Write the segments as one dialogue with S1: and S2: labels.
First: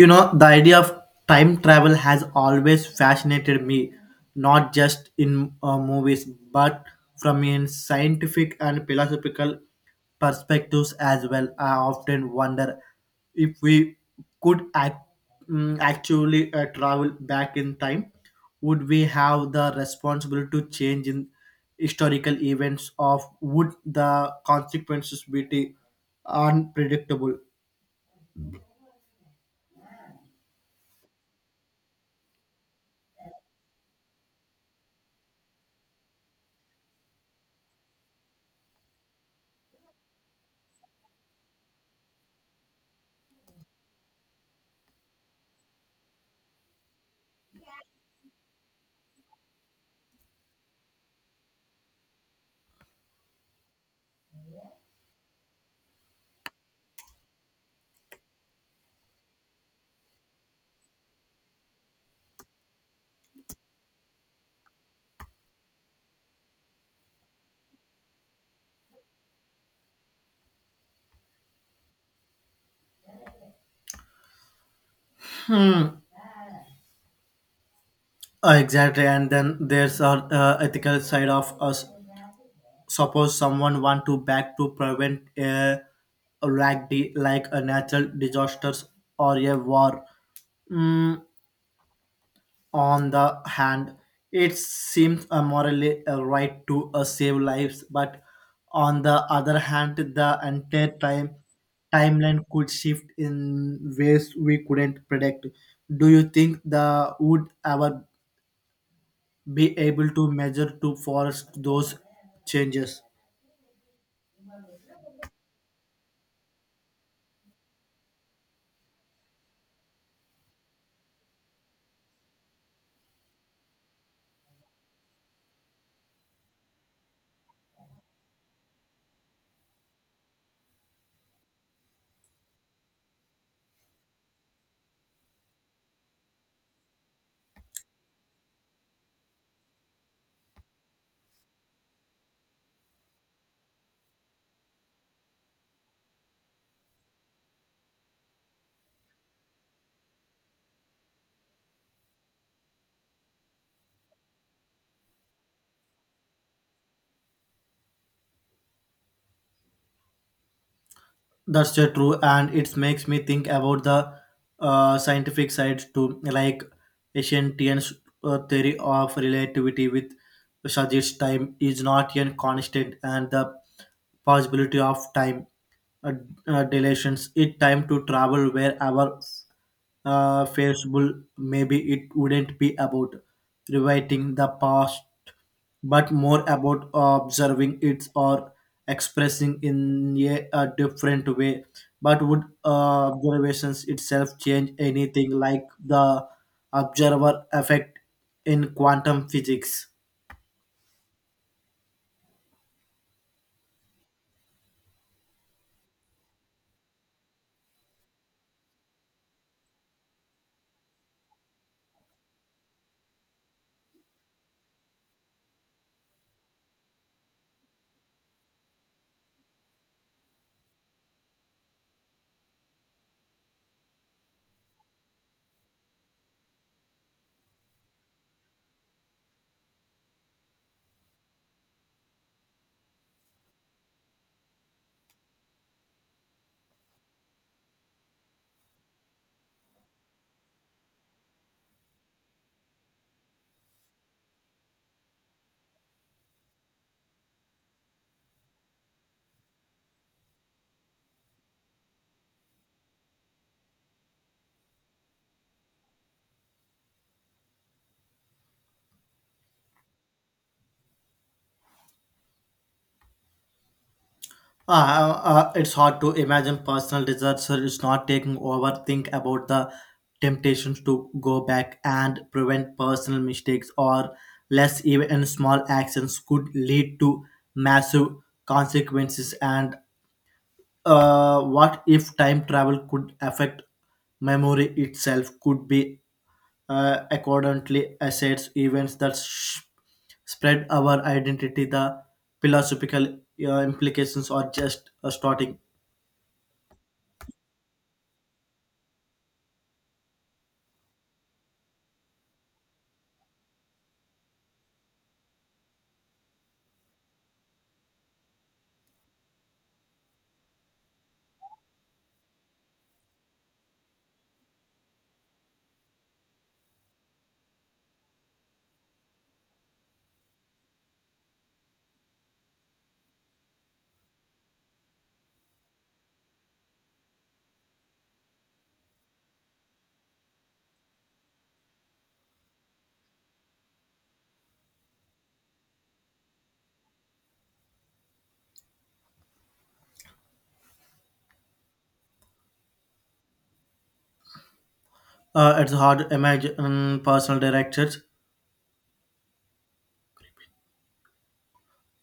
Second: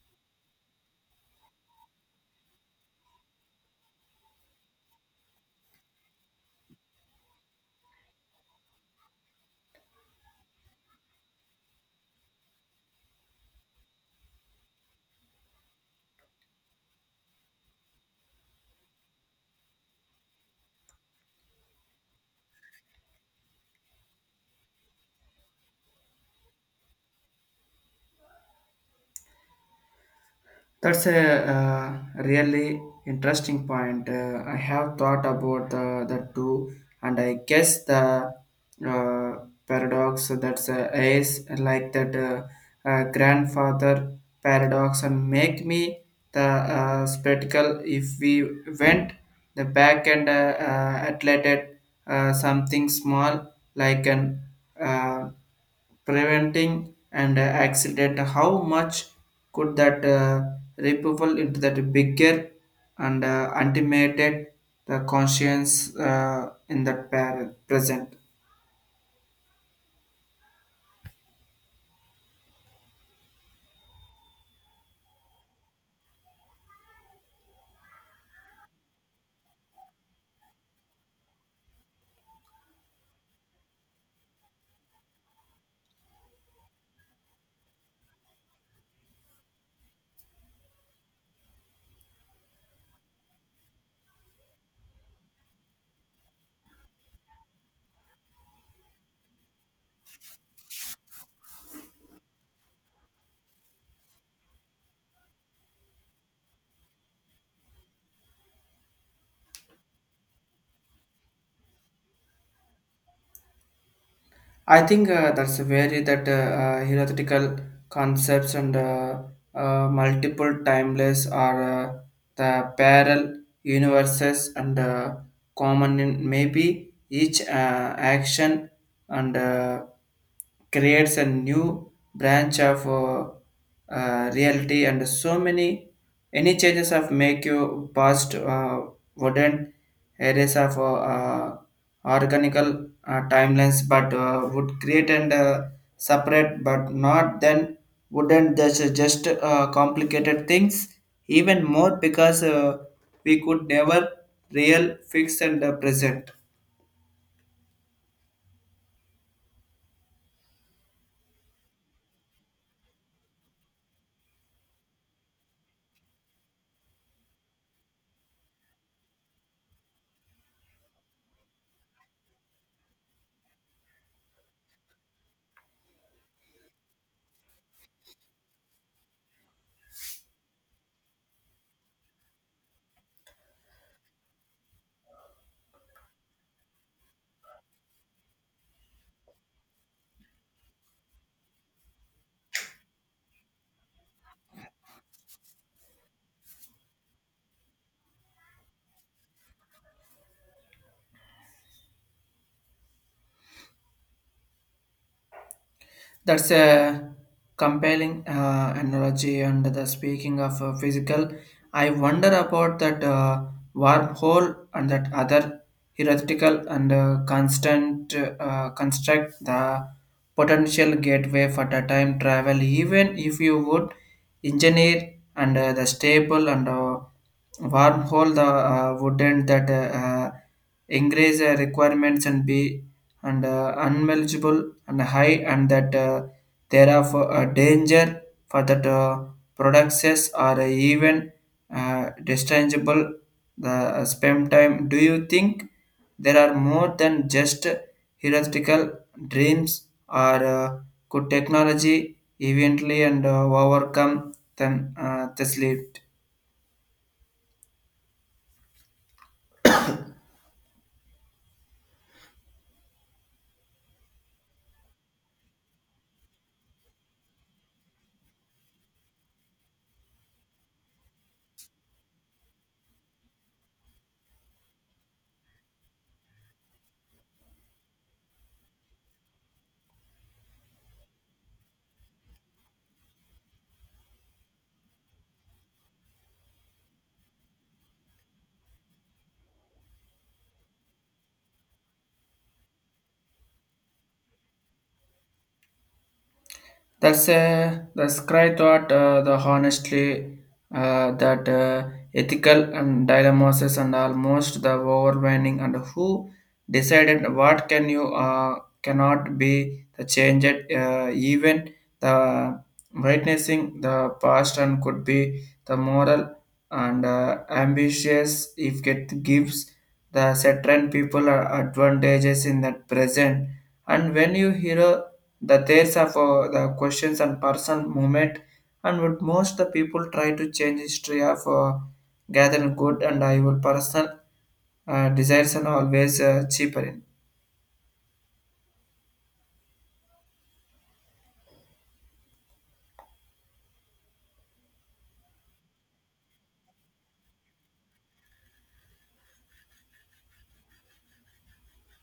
S1: You know, the idea of time travel has always fascinated me, not just in movies, but from a scientific and philosophical perspectives as well. I often wonder if we could actually travel back in time, would we have the responsibility to change in historical events of would the consequences be the unpredictable?
S2: That's a really interesting point. I have thought about the two, and I guess the uh, paradox, so that's is like that grandfather paradox and make me the spectacle if we went the back and atlated something small like an uh, preventing an accident. How much could that ripple into that bigger and ultimated the conscience in that present.
S1: Exactly, and then there's our ethical side of us. Suppose someone want to back to prevent a like a natural disasters or a war. Mm, on the hand, it seems a morally a right to save lives, but on the other hand, the entire timeline could shift in ways we couldn't predict. Do you think the would ever be able to measure to forest those changes?
S2: I think that's a very that theoretical concepts and multiple timeless are the parallel universes and common in maybe each action and creates a new branch of reality and so many any changes of make you past wooden areas of organical timelines, but would create and separate, but not then wouldn't just complicated things even more because we could never real fix and present.
S1: That's so true, and it makes me think about the scientific side too, like Asiantian's theory of relativity, with suggests time is not a constant, and the possibility of time uh, dilations. It time to travel wherever feasible. Maybe it wouldn't be about rewriting the past but more about observing it or expressing in a different way. But would observations itself change anything, like the observer effect in quantum physics?
S2: That's a compelling analogy. And the speaking of physical, I wonder about that wormhole and that other theoretical and constant construct the potential gateway for the time travel. Even if you would engineer and the staple and wormhole the wouldn't that increase requirements and be and unmanageable and high and that there are for, danger for that products are even dischargeable the spam time. Do you think there are more than just theoretical dreams or could technology eventually and overcome them this lead.
S1: It's hard to imagine personal researcher is not taking over. Think about the temptations to go back and prevent personal mistakes or less, even small actions could lead to massive consequences, and what if time travel could affect memory itself, could be accordingly assets events that spread our identity, the philosophical implications are just starting.
S2: That's cry thought the honestly that ethical and dilemmas and almost the overwhelming. And who decided what can you cannot be the changed even the witnessing the past and could be the moral and ambitious if it gives the certain people advantages in that present. And when you hear the there's of the questions and personal movement, and would most the people try to change history of gathering good and I will personal desires and always cheaper.
S1: It's hard to imagine personal directors.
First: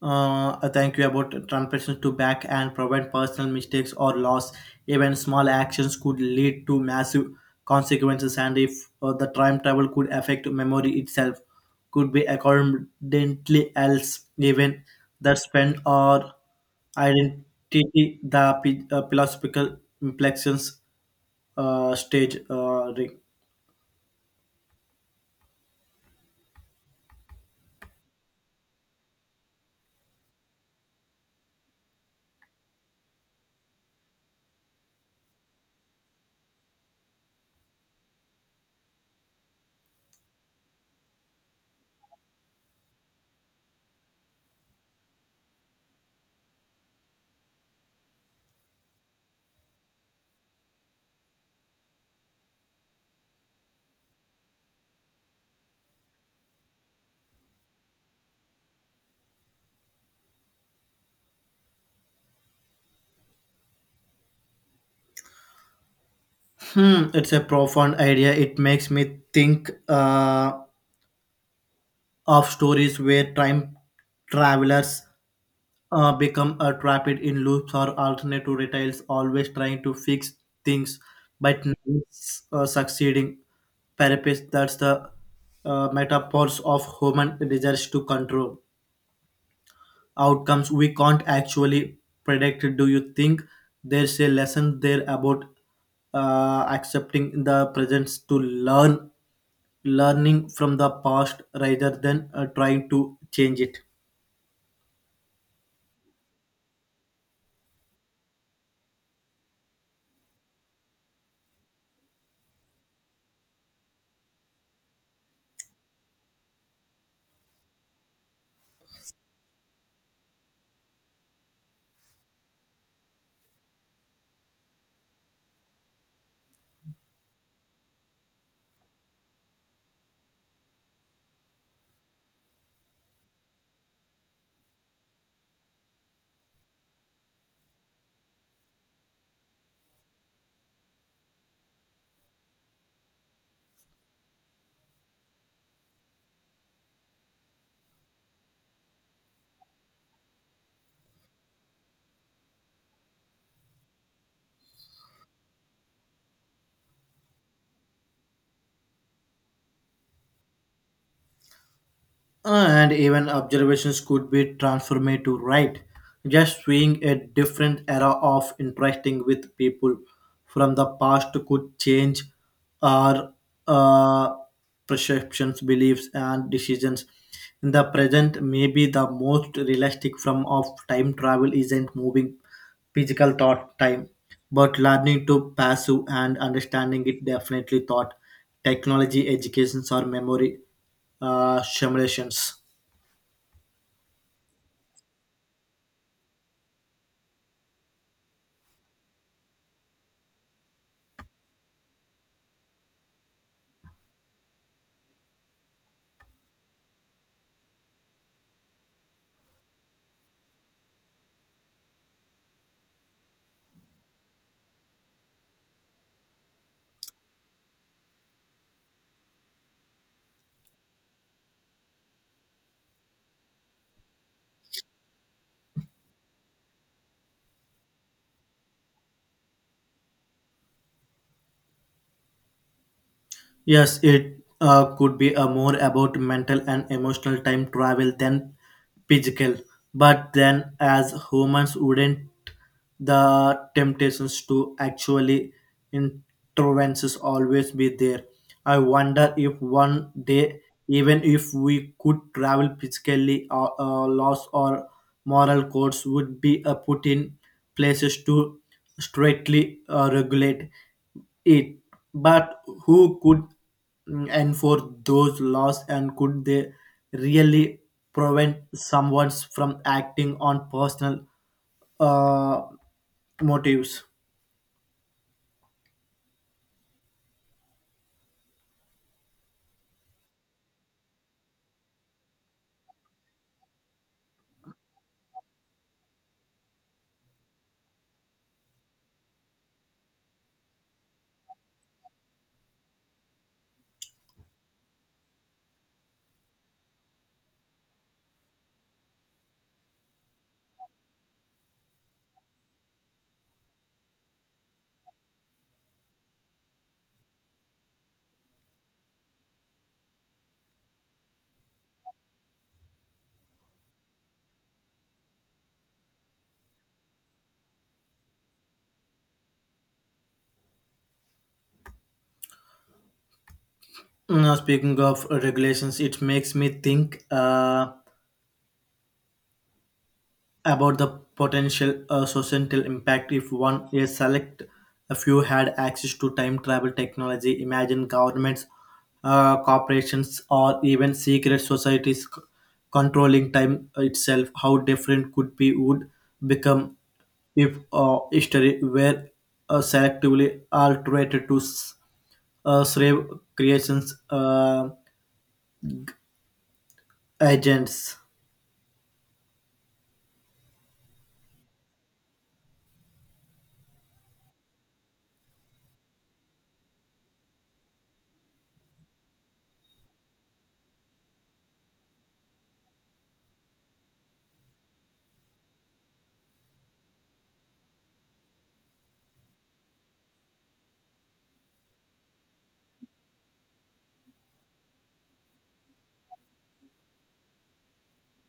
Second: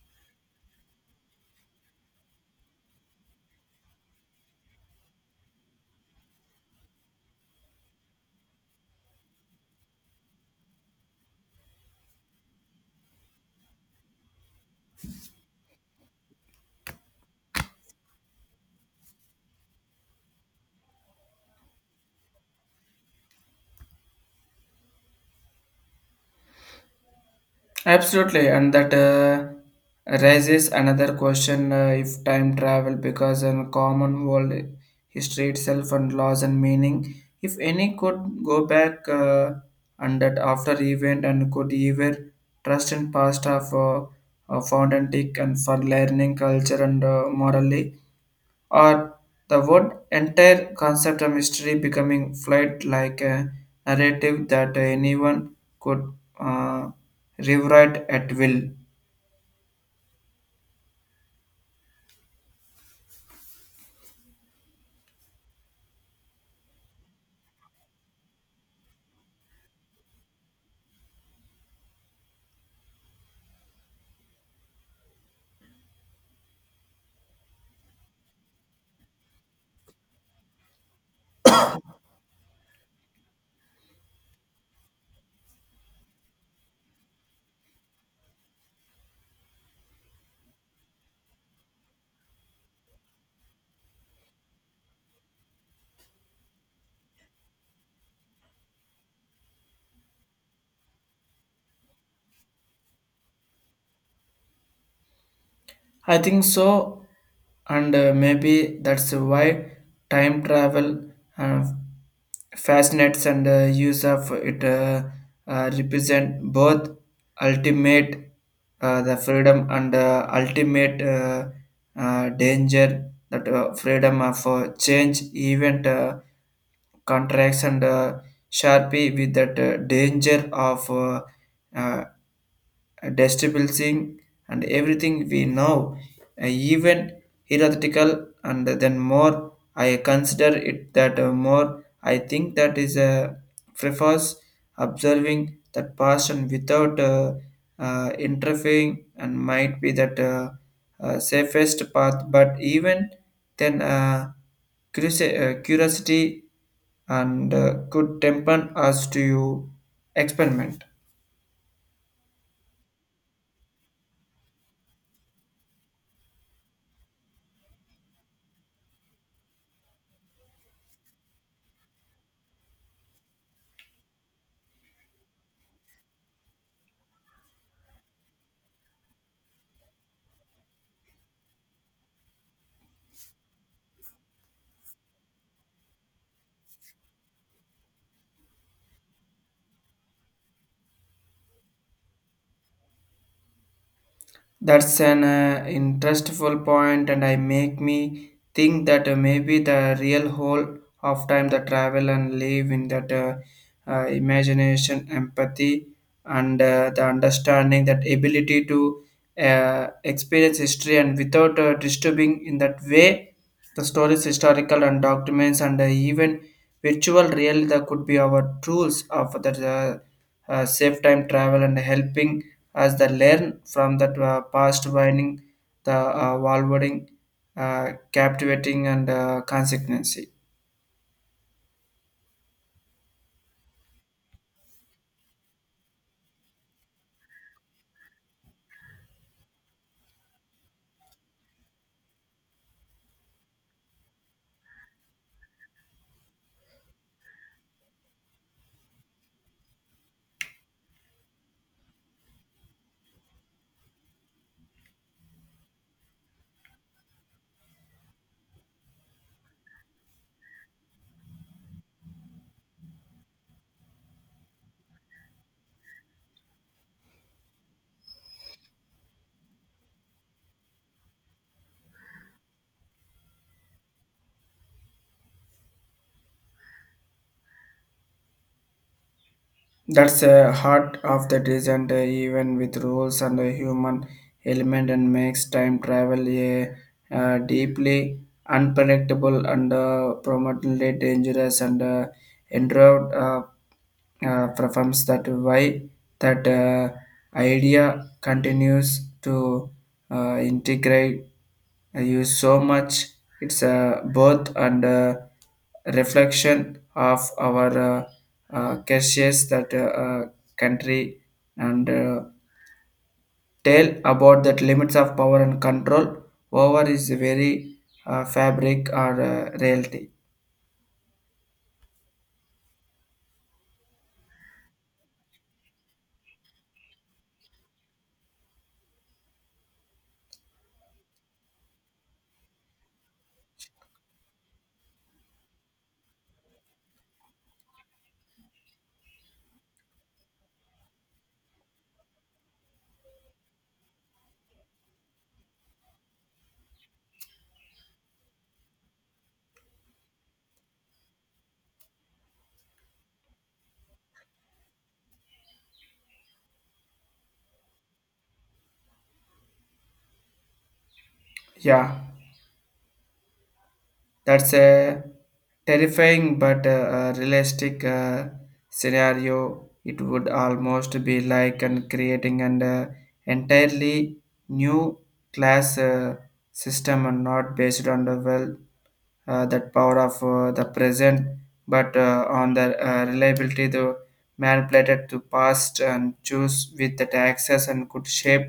S1: I thank you about transactions to back and prevent personal mistakes or loss. Even small actions could lead to massive consequences, and if the time travel could affect memory itself, could be accordingly else, even that spend or identity, the philosophical implications stage.
S2: Absolutely, and that raises another question. If time travel because in common world, history itself and laws and meaning, if any could go back and that after event and could either trust in past of found antique and for learning culture and morally, or the word entire concept of mystery becoming flight like a narrative that anyone could uh, rewrite at will.
S1: Hmm, it's a profound idea. It makes me think of stories where time travelers become trapped in loops or alternative realities, always trying to fix things but never succeeding. Perhaps that's the metaphors of human desires to control outcomes we can't actually predict. Do you think there's a lesson there about accepting the presence to learn learning from the past rather than trying to change it?
S2: I think so, and maybe that's why time travel uh, fascinates and use of it represent both ultimate the freedom and ultimate danger that freedom of change event contracts and sharpie with that danger of uh, destabilizing and everything we know, even theoretical. And then more I consider it that more I think that is a prefers observing that passion without interfering and might be that safest path. But even then, curiosity and could temper us to experiment.
S1: And even observations could be transformative, right? Just seeing a different era of interacting with people from the past could change our uh, perceptions, beliefs, and decisions. In the present, maybe the most realistic form of time travel isn't moving physical thought time, but learning to pursue and understanding it definitely thought, technology, educations, or memory simulations.
S2: That's an interestful point, and I make me think that maybe the real whole of time the travel and live in that imagination, empathy, and the understanding, that ability to experience history and without disturbing in that way the stories, historical and documents, and even virtual real that could be our tools of the safe time travel and helping us the learn from that past winding, the valving, captivating and consequency.
S1: Yes, it could be more about mental and emotional time travel than physical. But then, as humans, wouldn't the temptations to actually interventions always be there? I wonder if one day, even if we could travel physically, loss or moral codes would be put in places to strictly regulate it. But who could enforce those laws, and could they really prevent someone from acting on personal uh, motives?
S2: That's the heart of the design. Even with rules and a human element, and makes time travel a deeply unpredictable and prominently dangerous and endured performs that why that idea continues to integrate. I use so much. It's a birth and a reflection of our cautious that country and tell about that limits of power and control over is very fabric or reality.
S1: Now, speaking of regulations, it makes me think about the potential societal impact if one a select a few had access to time travel technology. Imagine governments, corporations, or even secret societies controlling time itself. How different could be would become if history were selectively altered to slave creations agents.
S2: Yeah. That's a terrifying but realistic scenario. It would almost be like and creating an entirely new class system and not based on the well that power of the present, but on the reliability the manipulated to past and choose with that access and could shape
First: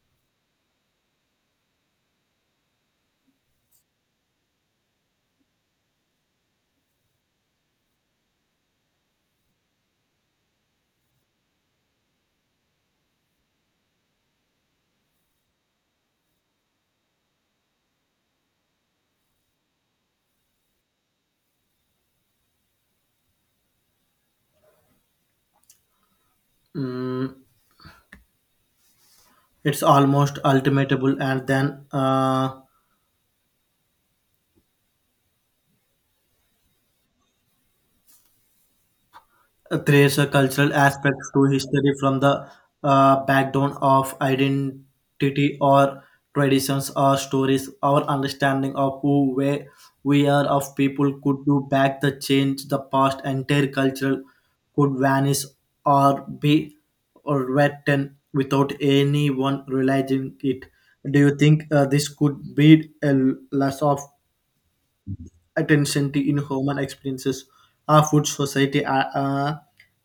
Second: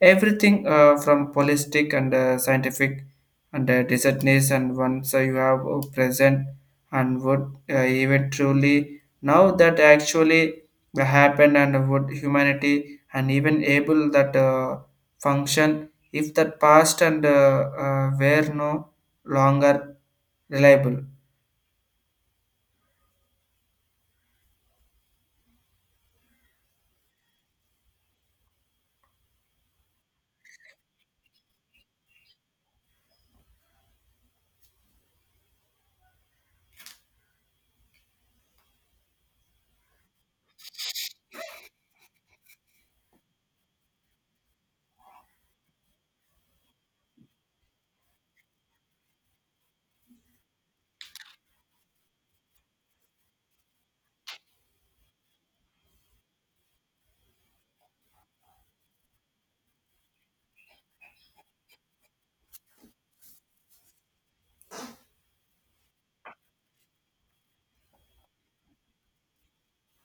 S2: everything from holistic and scientific and desertness. And once you have present and would even truly now that actually happen, and would humanity and even able that function if that past and were no longer reliable.
S1: Mm, it's almost ultimatable, and then trace a cultural aspects to history from the background of identity or traditions or stories, our understanding of who we are of people could do back the change the past, entire cultural could vanish or be or written without anyone realizing it. Do you think this could be a loss of attention to in human experiences, our food society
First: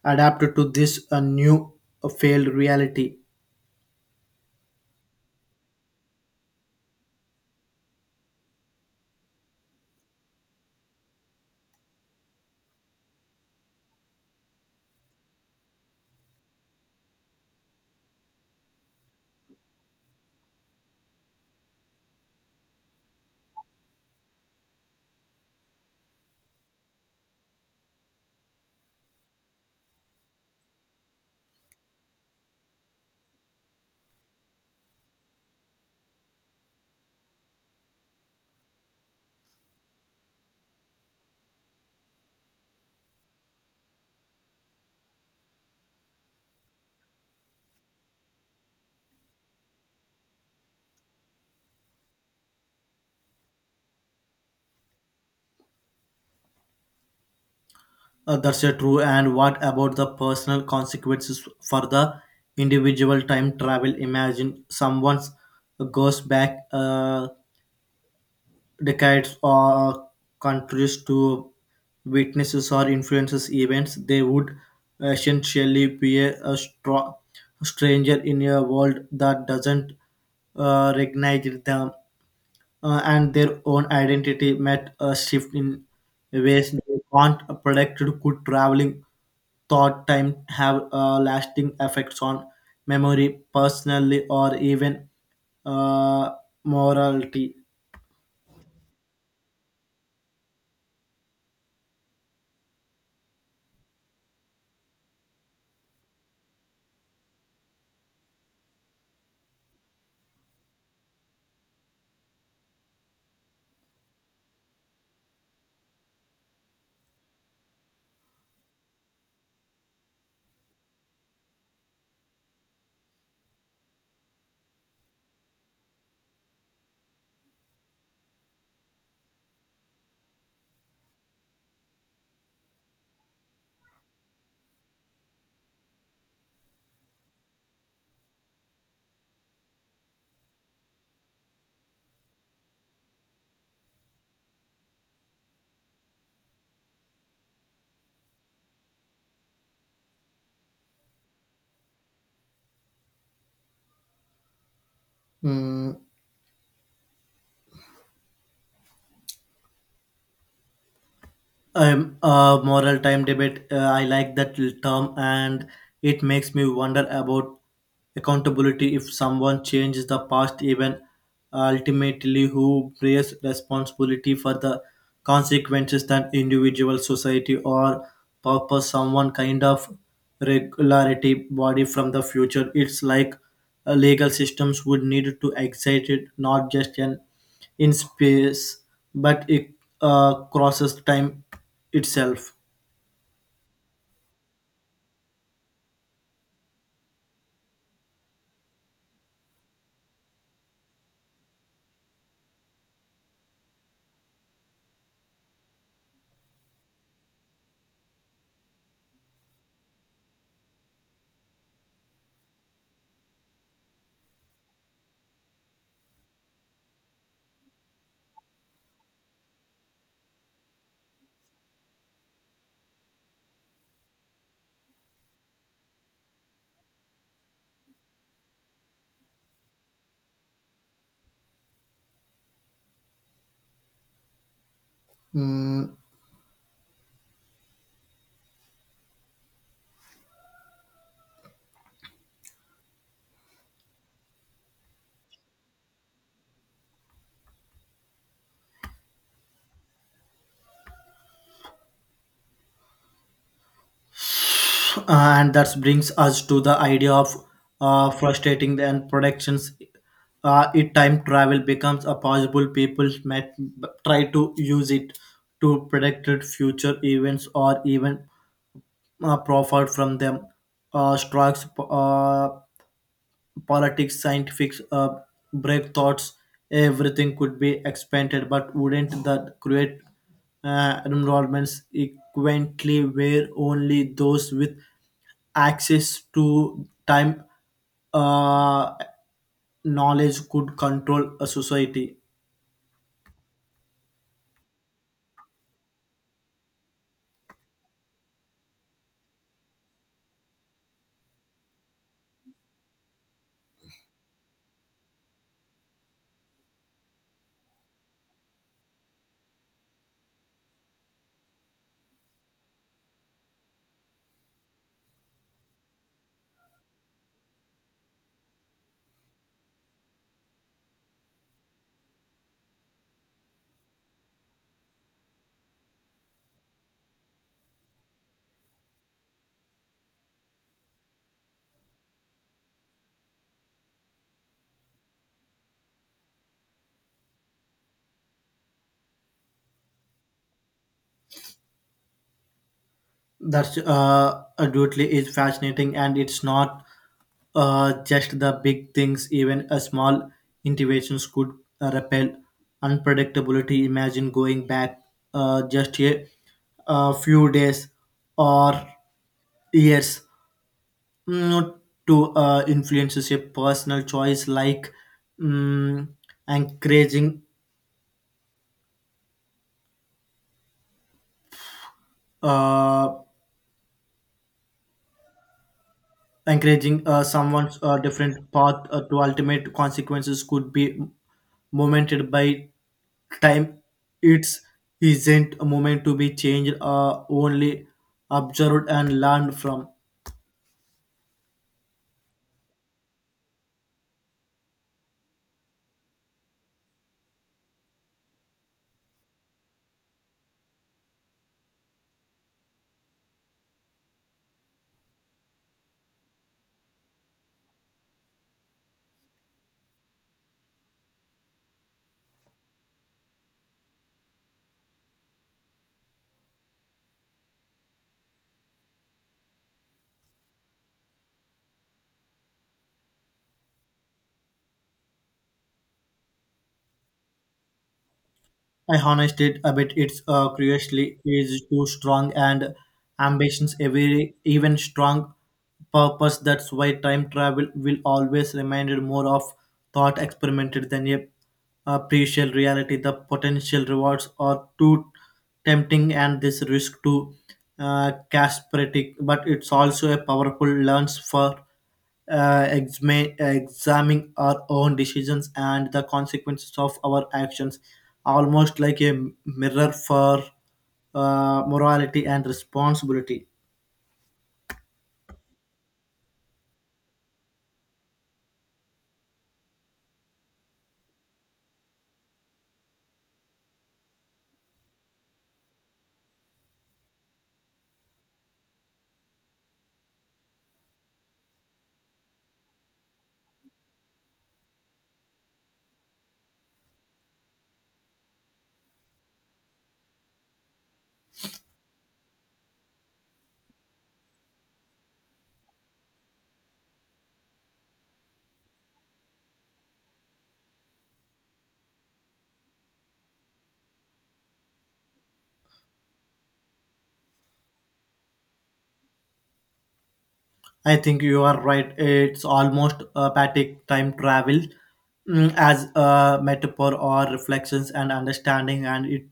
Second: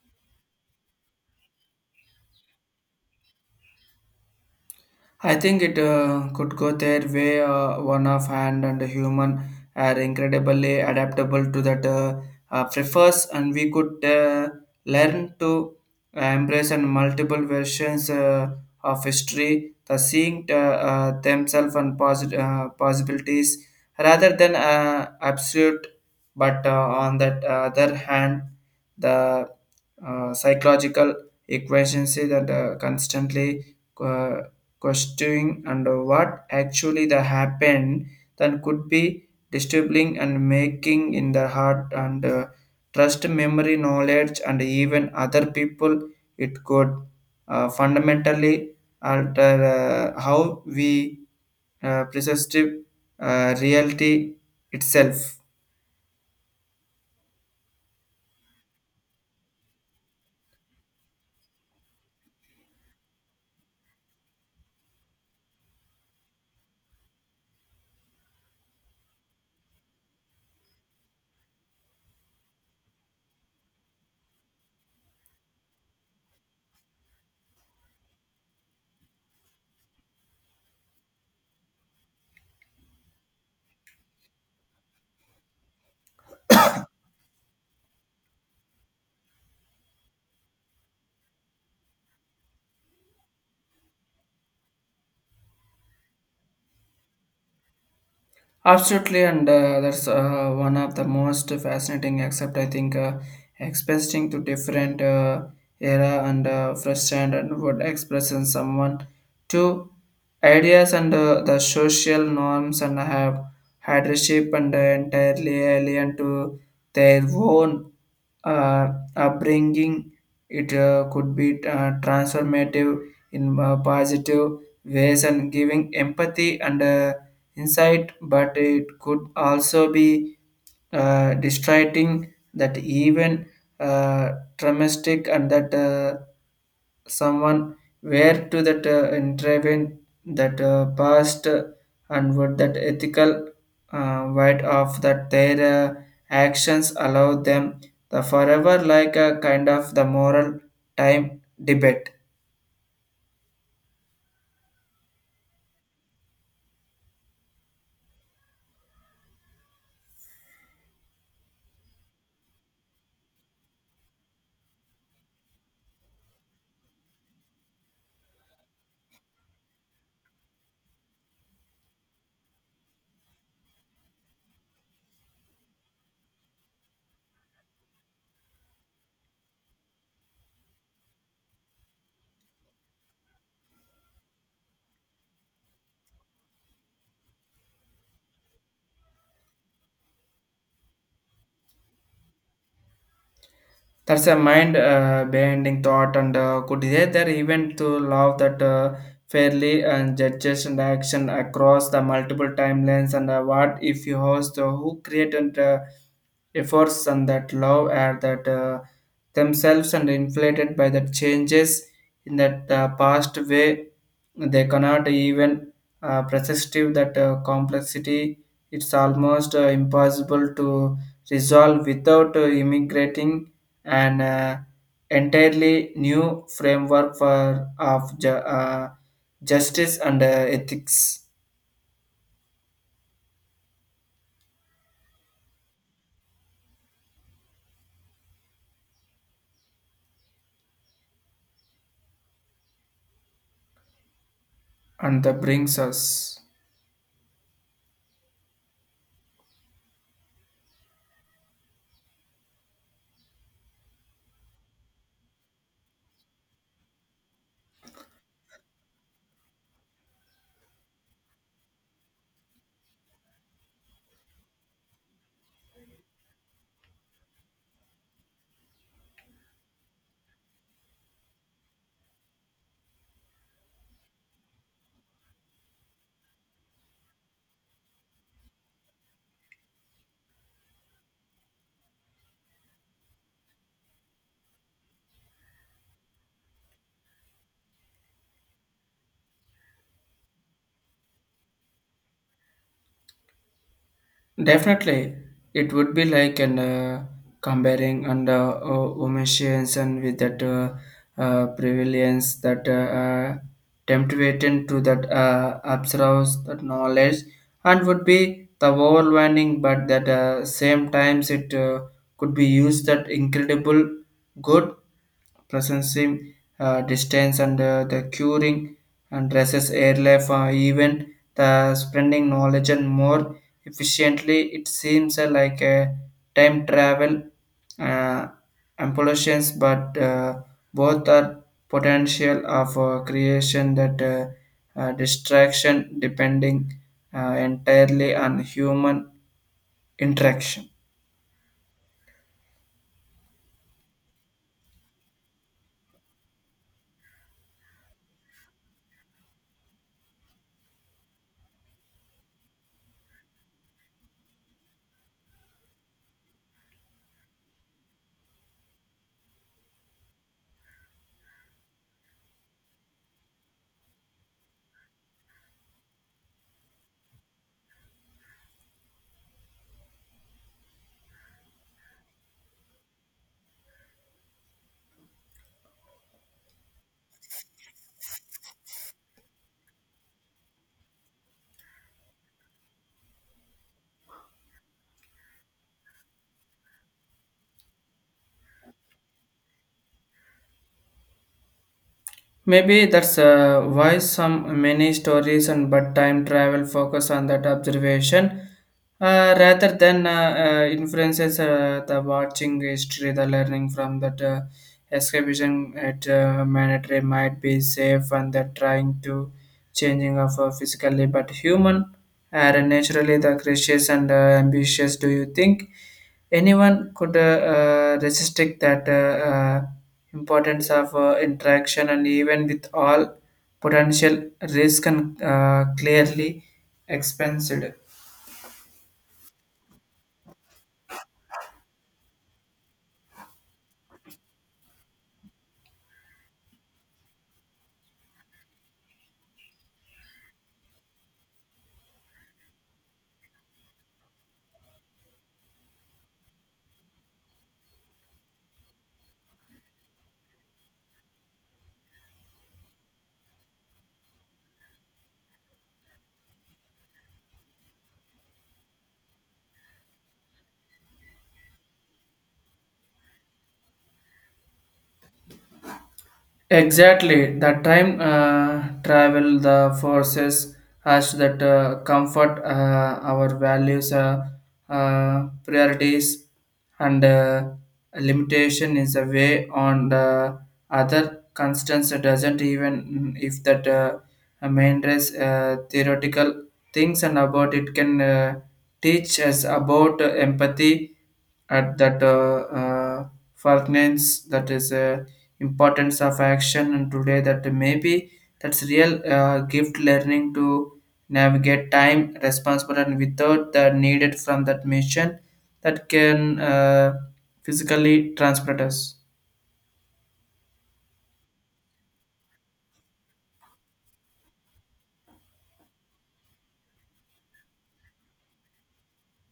S1: adapted to this new failed reality?
S2: I think it could go their way. One of hand and human are incredibly adaptable to that prefers, and we could learn to embrace and multiple versions of history, the seeing themselves and possibilities rather than absolute. But on that other hand, the psychological equations say that constantly uh, questioning under what actually the happened then could be disturbing and making in the heart and trust memory knowledge and even other people. It could fundamentally alter how we perceive reality itself.
S1: That's a true, and what about the personal consequences for the individual time travel? Imagine someone goes back decades or countries to witnesses or influences events, they would essentially be a stranger in a world that doesn't recognize them, and their own identity met a shift in ways they can't predict. Could traveling thought time have lasting effects on memory, personally, or even uh, morality?
S2: Absolutely, and that's one of the most fascinating. Except I think expressing to different era and frustrant and would express in someone to ideas and the social norms and have had a shape and entirely alien to their own uh, upbringing, it could be transformative in positive ways and giving empathy and insight, but it could also be distracting that even uh, domestic and that someone where to that intervene that past and would that ethical right of that their actions allow them the forever like a kind of the moral time debate.
S1: Mm, Moral time debate. I like that term, and it makes me wonder about accountability. If someone changes the past, even ultimately, who bears responsibility for the consequences? That individual, society, or purpose? Someone kind of regularity body from the future. It's like a legal systems would need to excite it, not just an in space, but it crosses time itself.
S2: That's a mind bending thought, and could either even to love that fairly and judges and action across the multiple timelines. And what if you host who create and efforts and that love are that themselves and inflated by the changes in that past way they cannot even perceive that complexity. It's almost impossible to resolve without immigrating and entirely new framework for of justice and ethics
S1: Mm,
S2: and that brings us
S1: and that brings us to the idea of frustrating and productions. If time travel becomes a possible, people might try to use it to predict future events or even profit from them. Strikes politics, scientific breakthroughs, everything could be expanded, but wouldn't that create enrollments equivalently where only those with access to time uh, knowledge could control a society?
S2: definitely. It would be like an comparing and with that prevalence that uh, temptation to that absorbs that knowledge and would be the overwhelming, but that same times it could be used that incredible good presencing distance and the curing and dresses airlife, even the spreading knowledge and more efficiently. It seems like a time travel uh, amplifications, but both are potential of creation that distraction depending entirely on human interaction.
S1: That's absolutely is fascinating, and it's not just the big things. Even a small innovations could repel unpredictability. Imagine going back just a few days or years, mm, to influences a personal choice like, mm, encouraging. Uh, Encouraging someone's different path to ultimate consequences could be momented by time, it's isn't a moment to be changed, only observed and learned from.
S2: Maybe that's why some many stories and but time travel focus on that observation rather than influences the watching history, the learning from that excavation at mandatory might be safe and that trying to changing of physically, but human are naturally the gracious and ambitious. Do you think? Anyone could resist it that importance of interaction and even with all potential risk and clearly expensed.
S1: I honest it a bit. It's curiously is too strong, and ambitions a very even strong purpose. That's why time travel will always remind more of thought experimented than a appreciable reality. The potential rewards are too tempting, and this risk too caspratic, but it's also a powerful lens for examining our own decisions and the consequences of our actions, almost like a mirror for morality and responsibility.
S2: Exactly, the time travel the forces has that comfort our values, priorities, and limitation is a way on the other constants doesn't. Even if that main race theoretical things and about it can teach us about empathy at that finance that is importance of action and today that maybe that's real gift learning to navigate time responsible and without the needed from that mission that can physically transport us.
S1: I think you are right. It's almost apathic time travel, as a metaphor or reflections and understanding, and it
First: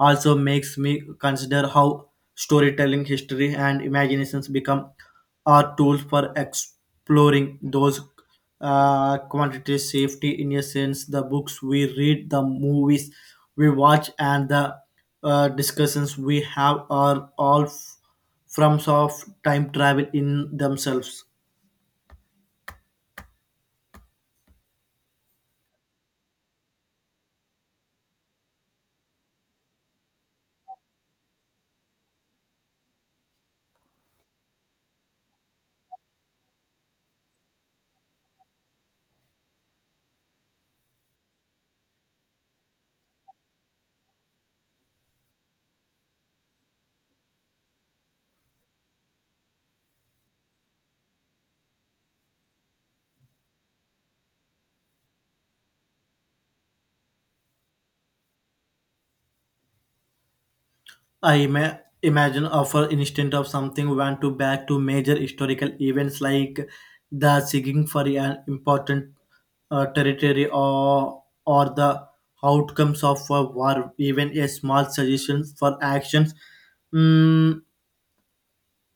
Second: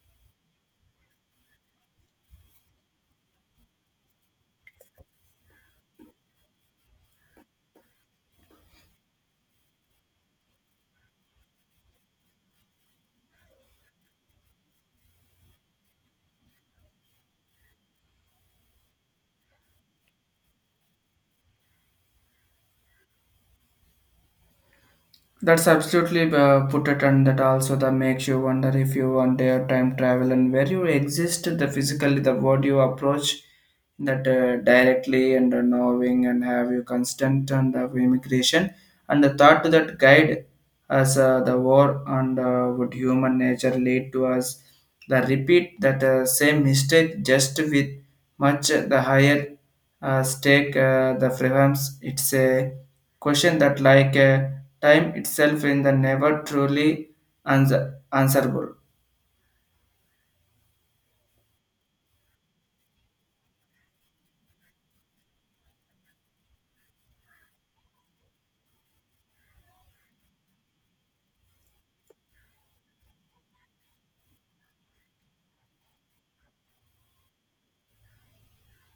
S1: also makes me consider how storytelling, history, and imaginations become our tools for exploring those quantities, safety, innocence, the books we read, the movies we watch, and the discussions we have are all forms of time travel in themselves.
S2: That's absolutely put it, and that also that makes you wonder if you want their time travel and where you exist the physically the what you approach that directly and knowing and have you constant and immigration and the thought that guide as the war and would human nature lead to us the repeat that same mistake just with much the higher stake the freedoms. It's a question that, like time itself, in the never truly ans- answerable.
S1: Imagine offer instead of something went to back to major historical events like the seeking for an important territory or the outcomes of a war, even a small suggestion for actions, mm,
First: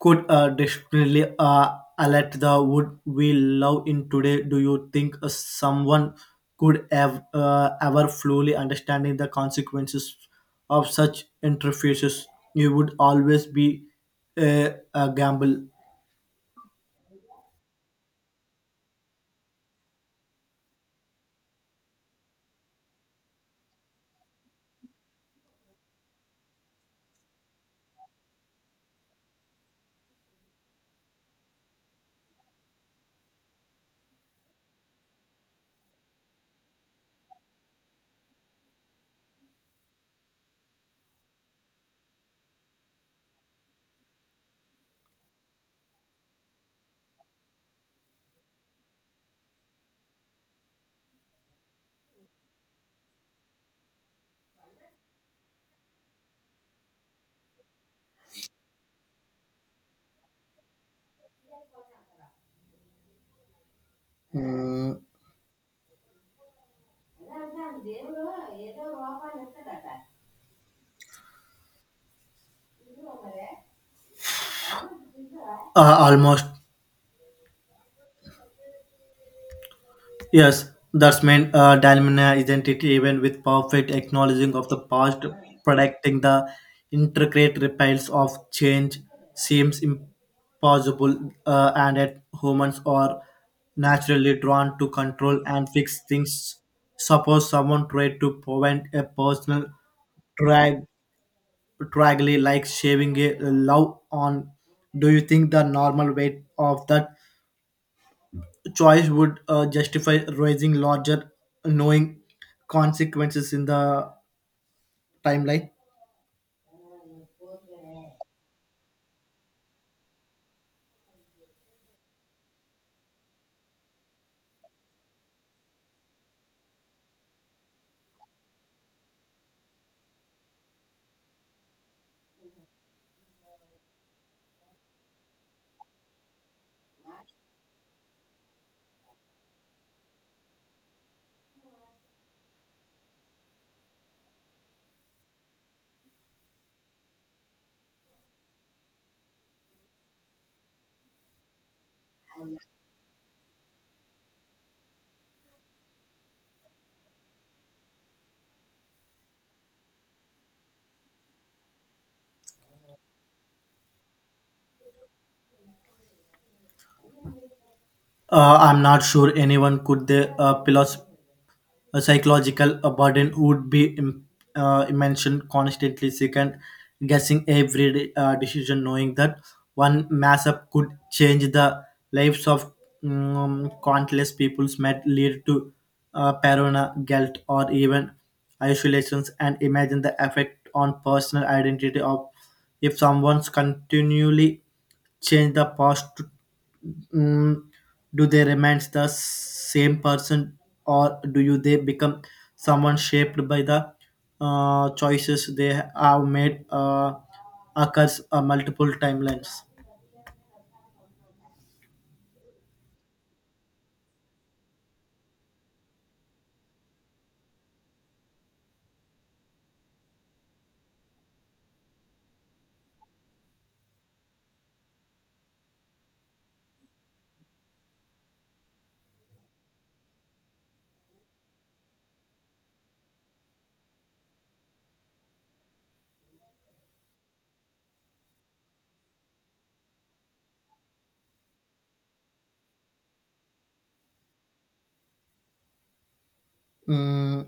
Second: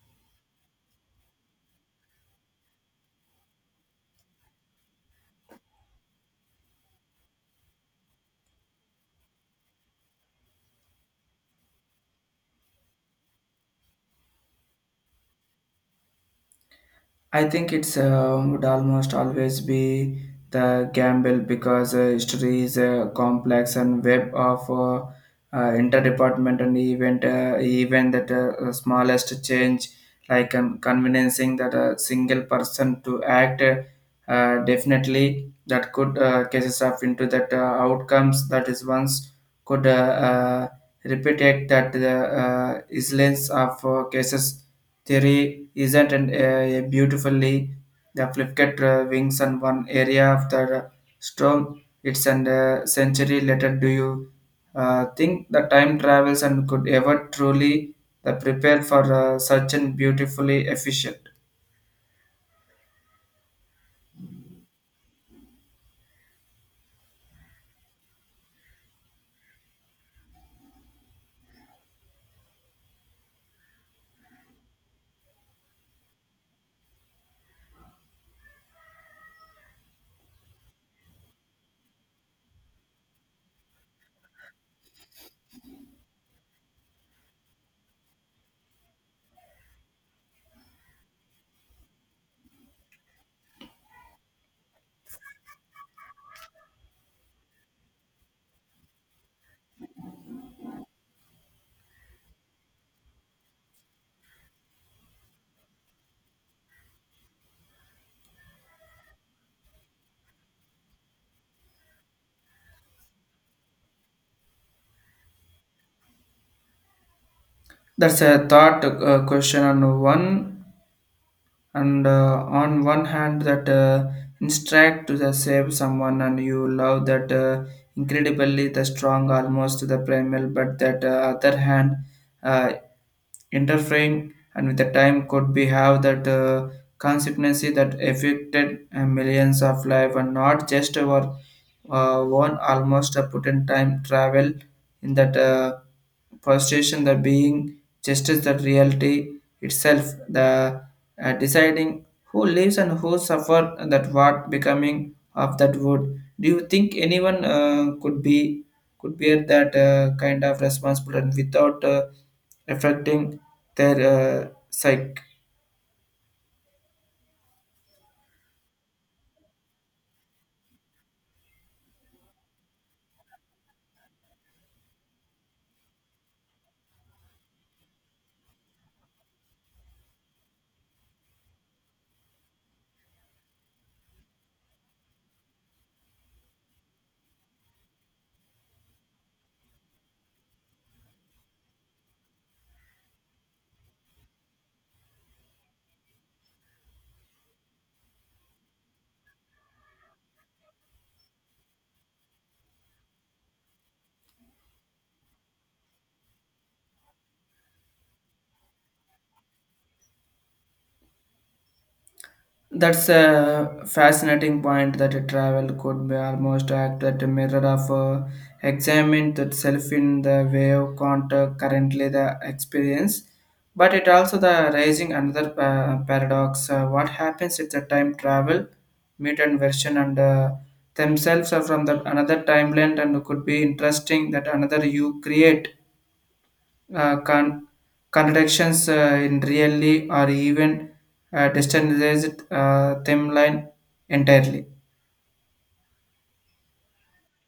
S1: could desperately alert the wood we love in today. Do you think someone could ever fully understanding the consequences of such interfaces? It would always be a gamble.
S2: I think it's would almost always be the gamble because history is a complex and web of interdepartment and event even that the smallest change like convincing that a single person to act definitely that could cases up into that outcomes that is once could repeated that the islands of cases theory isn't a beautifully the flipped wings on one area of the storm, it's an century later. Do you think the time travels and could ever truly the prepare for such an beautifully efficient.
S1: mm, Almost. Yes, that's meant Dalmina, isn't it? Even with perfect acknowledging of the past, predicting the intricate reptiles of change seems impossible, and yet humans are naturally drawn to control and fix things. Suppose someone tried to prevent a personal drag draggly like shaving a love on. Do you think the normal weight of that choice would justify raising larger knowing consequences in the timeline?
S2: That's a thought question on one and on one hand that instruct to the save someone and you love that incredibly the strong almost to the primal, but that other hand uh, interfering and with the time could be have that consequency that affected millions of life and not just our one almost a put in time travel in that frustration the being just as the reality itself the deciding who lives and who suffer that what becoming of that wood. Do you think anyone could be could bear that kind of responsibility without affecting their psyche?
S1: I'm not sure anyone could they a psychological a burden would be immense, constantly second guessing every decision, knowing that one mess up could change the lives of countless peoples, might lead to paranoia, guilt, or even isolations. And imagine the effect on personal identity of if someone's continually change the past, mm, do they remain the same person, or do you they become someone shaped by the choices they have made occurs multiple timelines?
S2: That's a fascinating point that a travel could be almost act as a mirror of examine that self in the way of contact currently the experience. But it also the raising another paradox. What happens if the time travel, meet and version and themselves are from the another timeline and could be interesting that another you create uh, con- contradictions in really, or even distantized them line entirely.
S1: Mm,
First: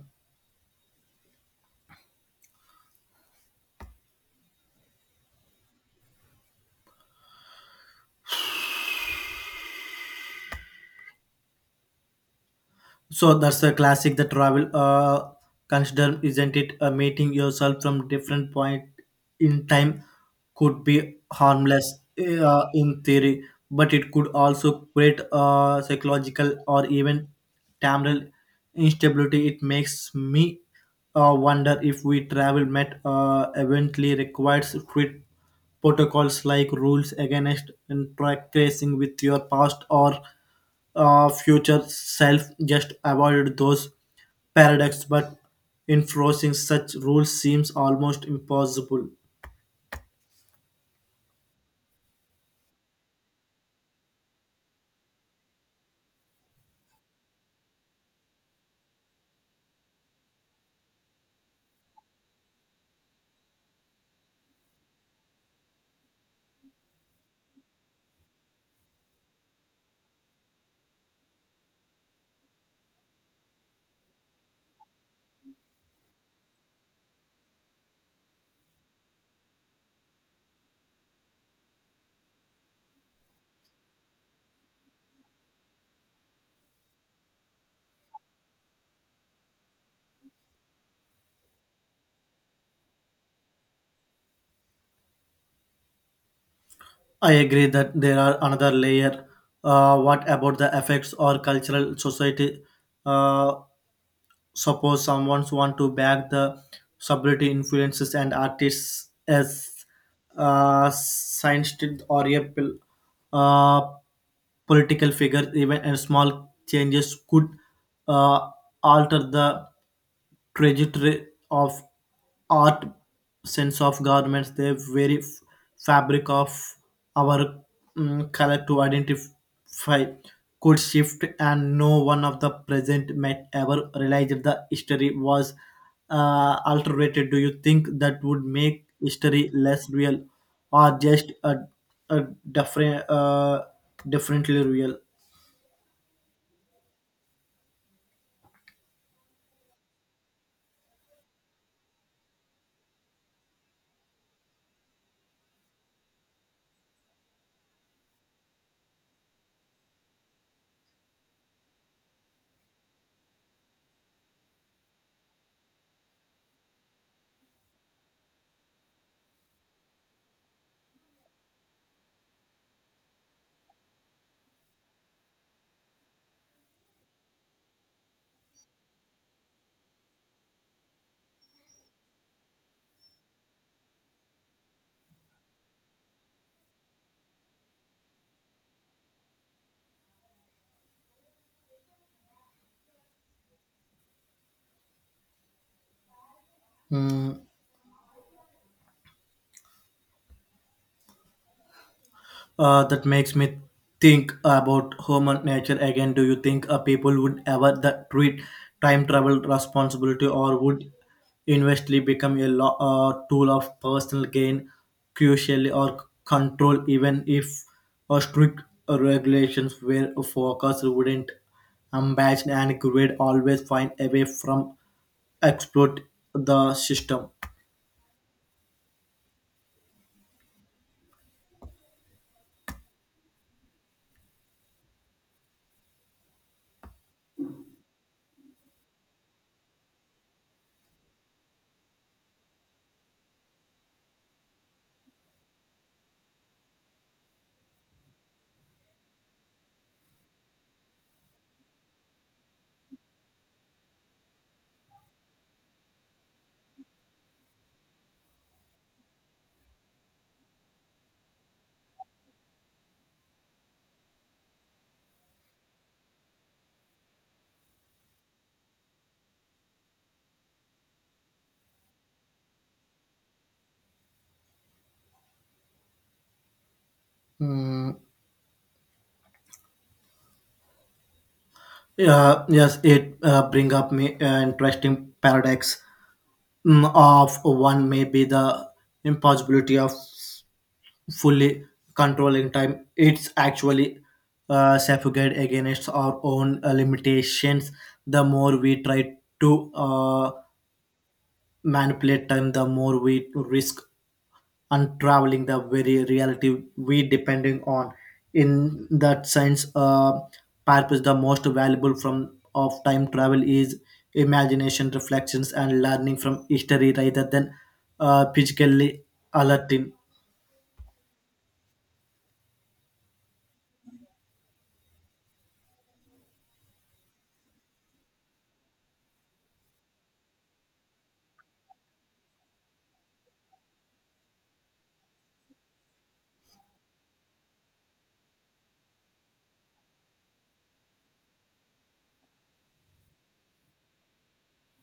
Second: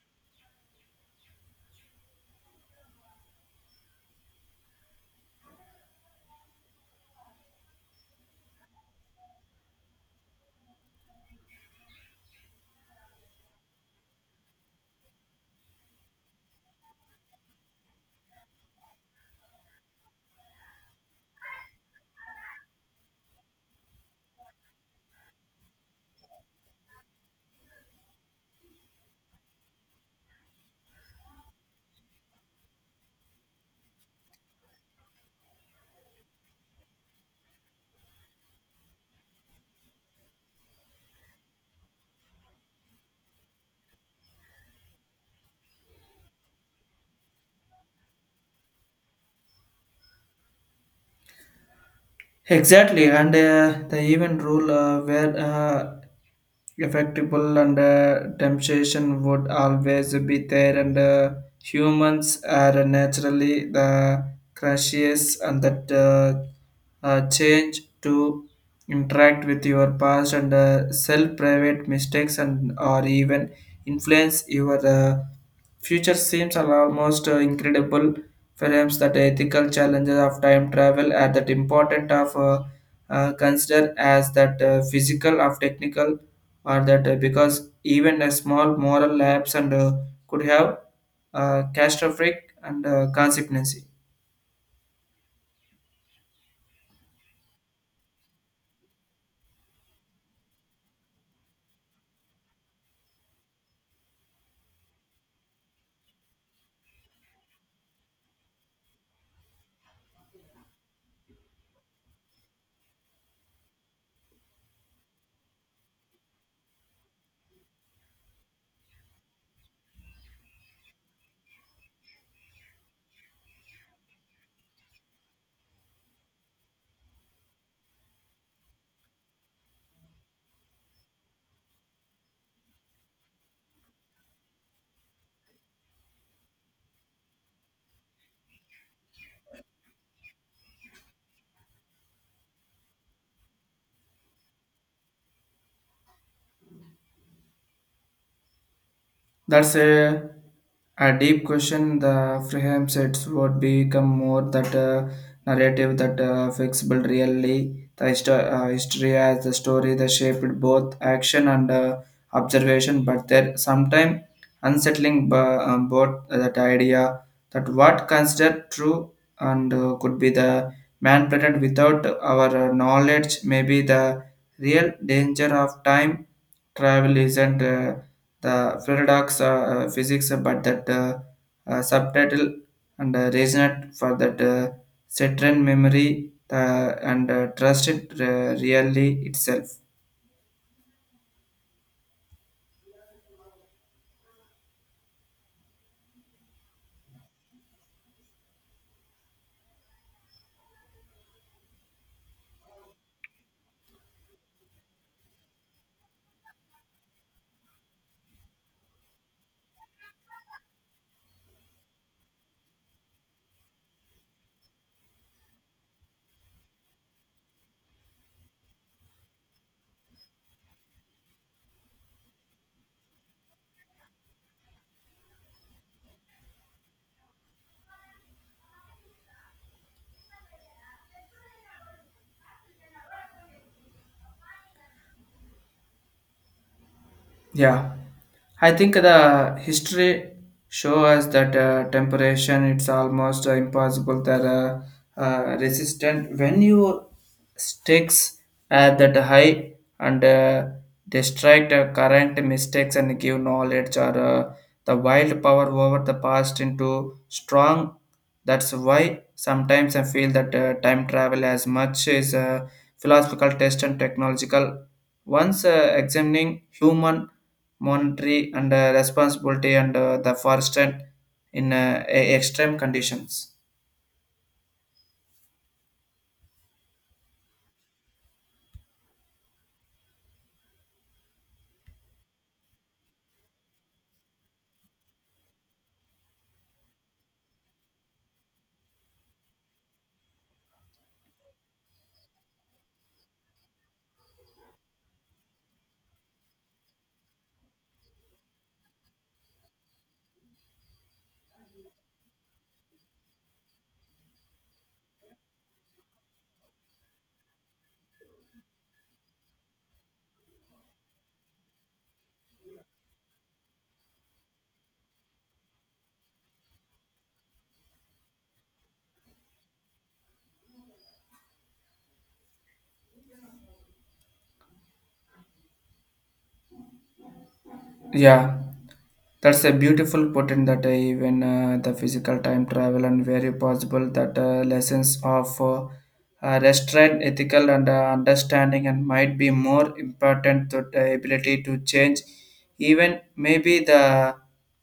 S1: So that's a classic. The travel consider, isn't it? A meeting yourself from different point in time could be harmless in theory, but it could also create psychological or even temporal instability. It makes me wonder if we travel met eventually requires strict protocols like rules against interacting with your past or future self, just avoided those paradoxes, but enforcing such rules seems almost impossible.
S2: Exactly, and the even rule where effectable and temptation would always be there, and humans are naturally the crashiest, and that change to interact with your past and self private mistakes and or even influence your. Future seems are almost incredible. Perhaps that ethical challenges of time travel are that important of consider as that physical of technical or that because even a small moral lapse and could have catastrophic and consequences.
S1: I agree that there are another layer. What about the effects or cultural society? uh, Suppose someone want to back the celebrity influences and artists as scientist or a uh, political figure, even and small changes could uh, alter the trajectory of art, sense of garments, the very fabric of our, color to identify could shift, and no one of the present might ever realize the history was alterated. Do you think that would make history less real, or just a different, differently real?
S2: That's a deep question. The Freham sets would become more that narrative that flexible really the history as the story that shaped both action and observation, but there sometimes unsettling both that idea that what considered true and could be the man planted without our knowledge. May be the real danger of time travel isn't the paradox physics, but that subtitle and resonant for that Saturn memory and trusted really itself.
S1: Mm. That makes me think about human nature again. Do you think people would ever that treat time travel responsibility, or would investly become a tool of personal gain, crucially or control, even if strict regulations were focused, wouldn't ambition and greed always find a way from exploit the system?
S2: Yeah, I think the history show us that temperation it's almost impossible that resistant when you sticks at that high and distract current mistakes and give knowledge or the wild power over the past into strong. That's why sometimes I feel that time travel as much is a philosophical test and technological. Once examining human monetary and responsibility and the forest in extreme conditions.
S1: Mm, yeah, yes, it bring up me an interesting paradox. Of one may be the impossibility of fully controlling time. It's actually suffocate against our own limitations. The more we try to manipulate time, the more we risk unraveling the very reality we depending on. In that sense, purpose the most valuable from of time travel is imagination, reflections, and learning from history rather than physically alerting.
S2: Yeah. That's a beautiful point that even the physical time travel and very possible that lessons of restraint, ethical and understanding and might be more important to the ability to change. Even maybe the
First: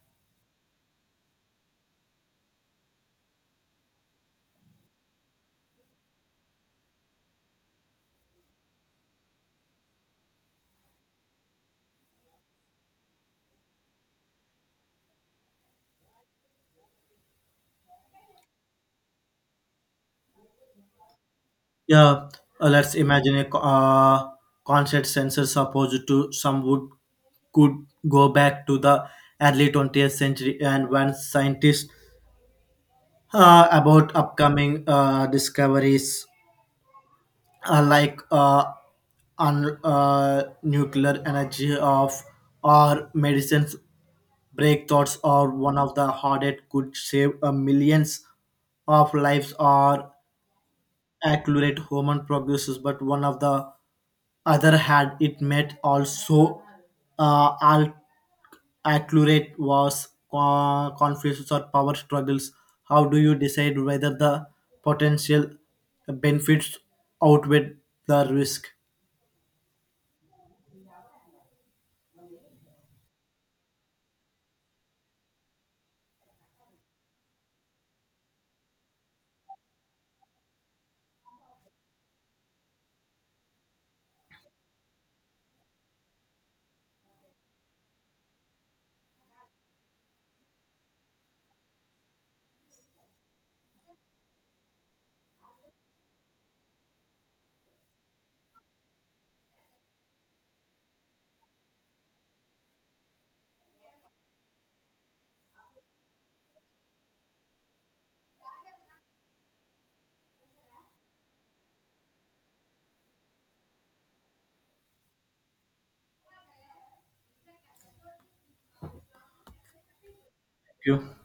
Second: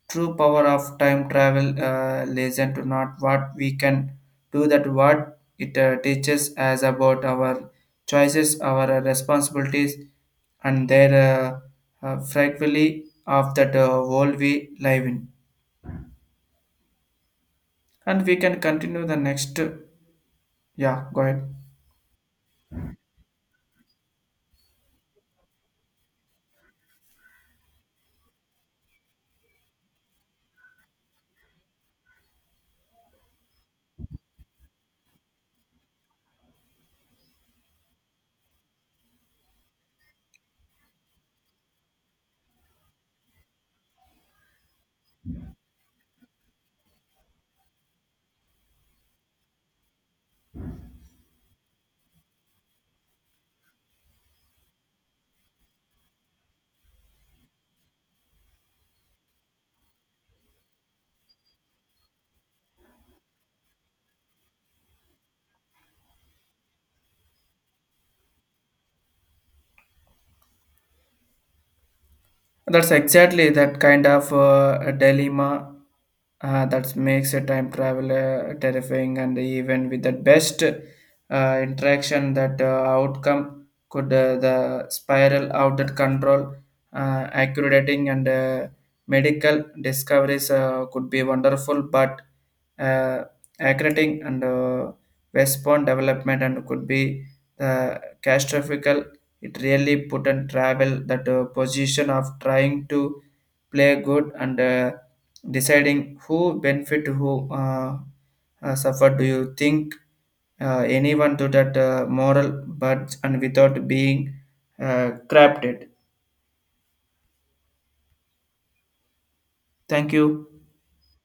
S2: true power of time travel lesson to not what we can do that what it teaches us about our choices, our responsibilities and their frightfully of that world we live in. And we can continue the next. Yeah, go ahead.
S1: Yeah, let's imagine a concert sensor supposed to some would could go back to the early 20th century and when scientists about upcoming discoveries like nuclear energy of or medicines breakthroughs, or one of the hardest could save millions of lives or accurate human progress, but one of the other had it met also uh, al- accurate was conflicts or power struggles. How do you decide whether the potential benefits outweigh the risk?
S2: That's exactly that kind of a dilemma that makes a time travel terrifying, and even with the best interaction, that outcome could the spiral out that control, accumulating and medical discoveries could be wonderful, but uh, accurating and West Point development and could be the catastrophic. It really put and travel that position of trying to play good and deciding who benefit who uh, suffer. Do you think anyone to that moral but and without being corrupted? Thank you.
S1: Thank you.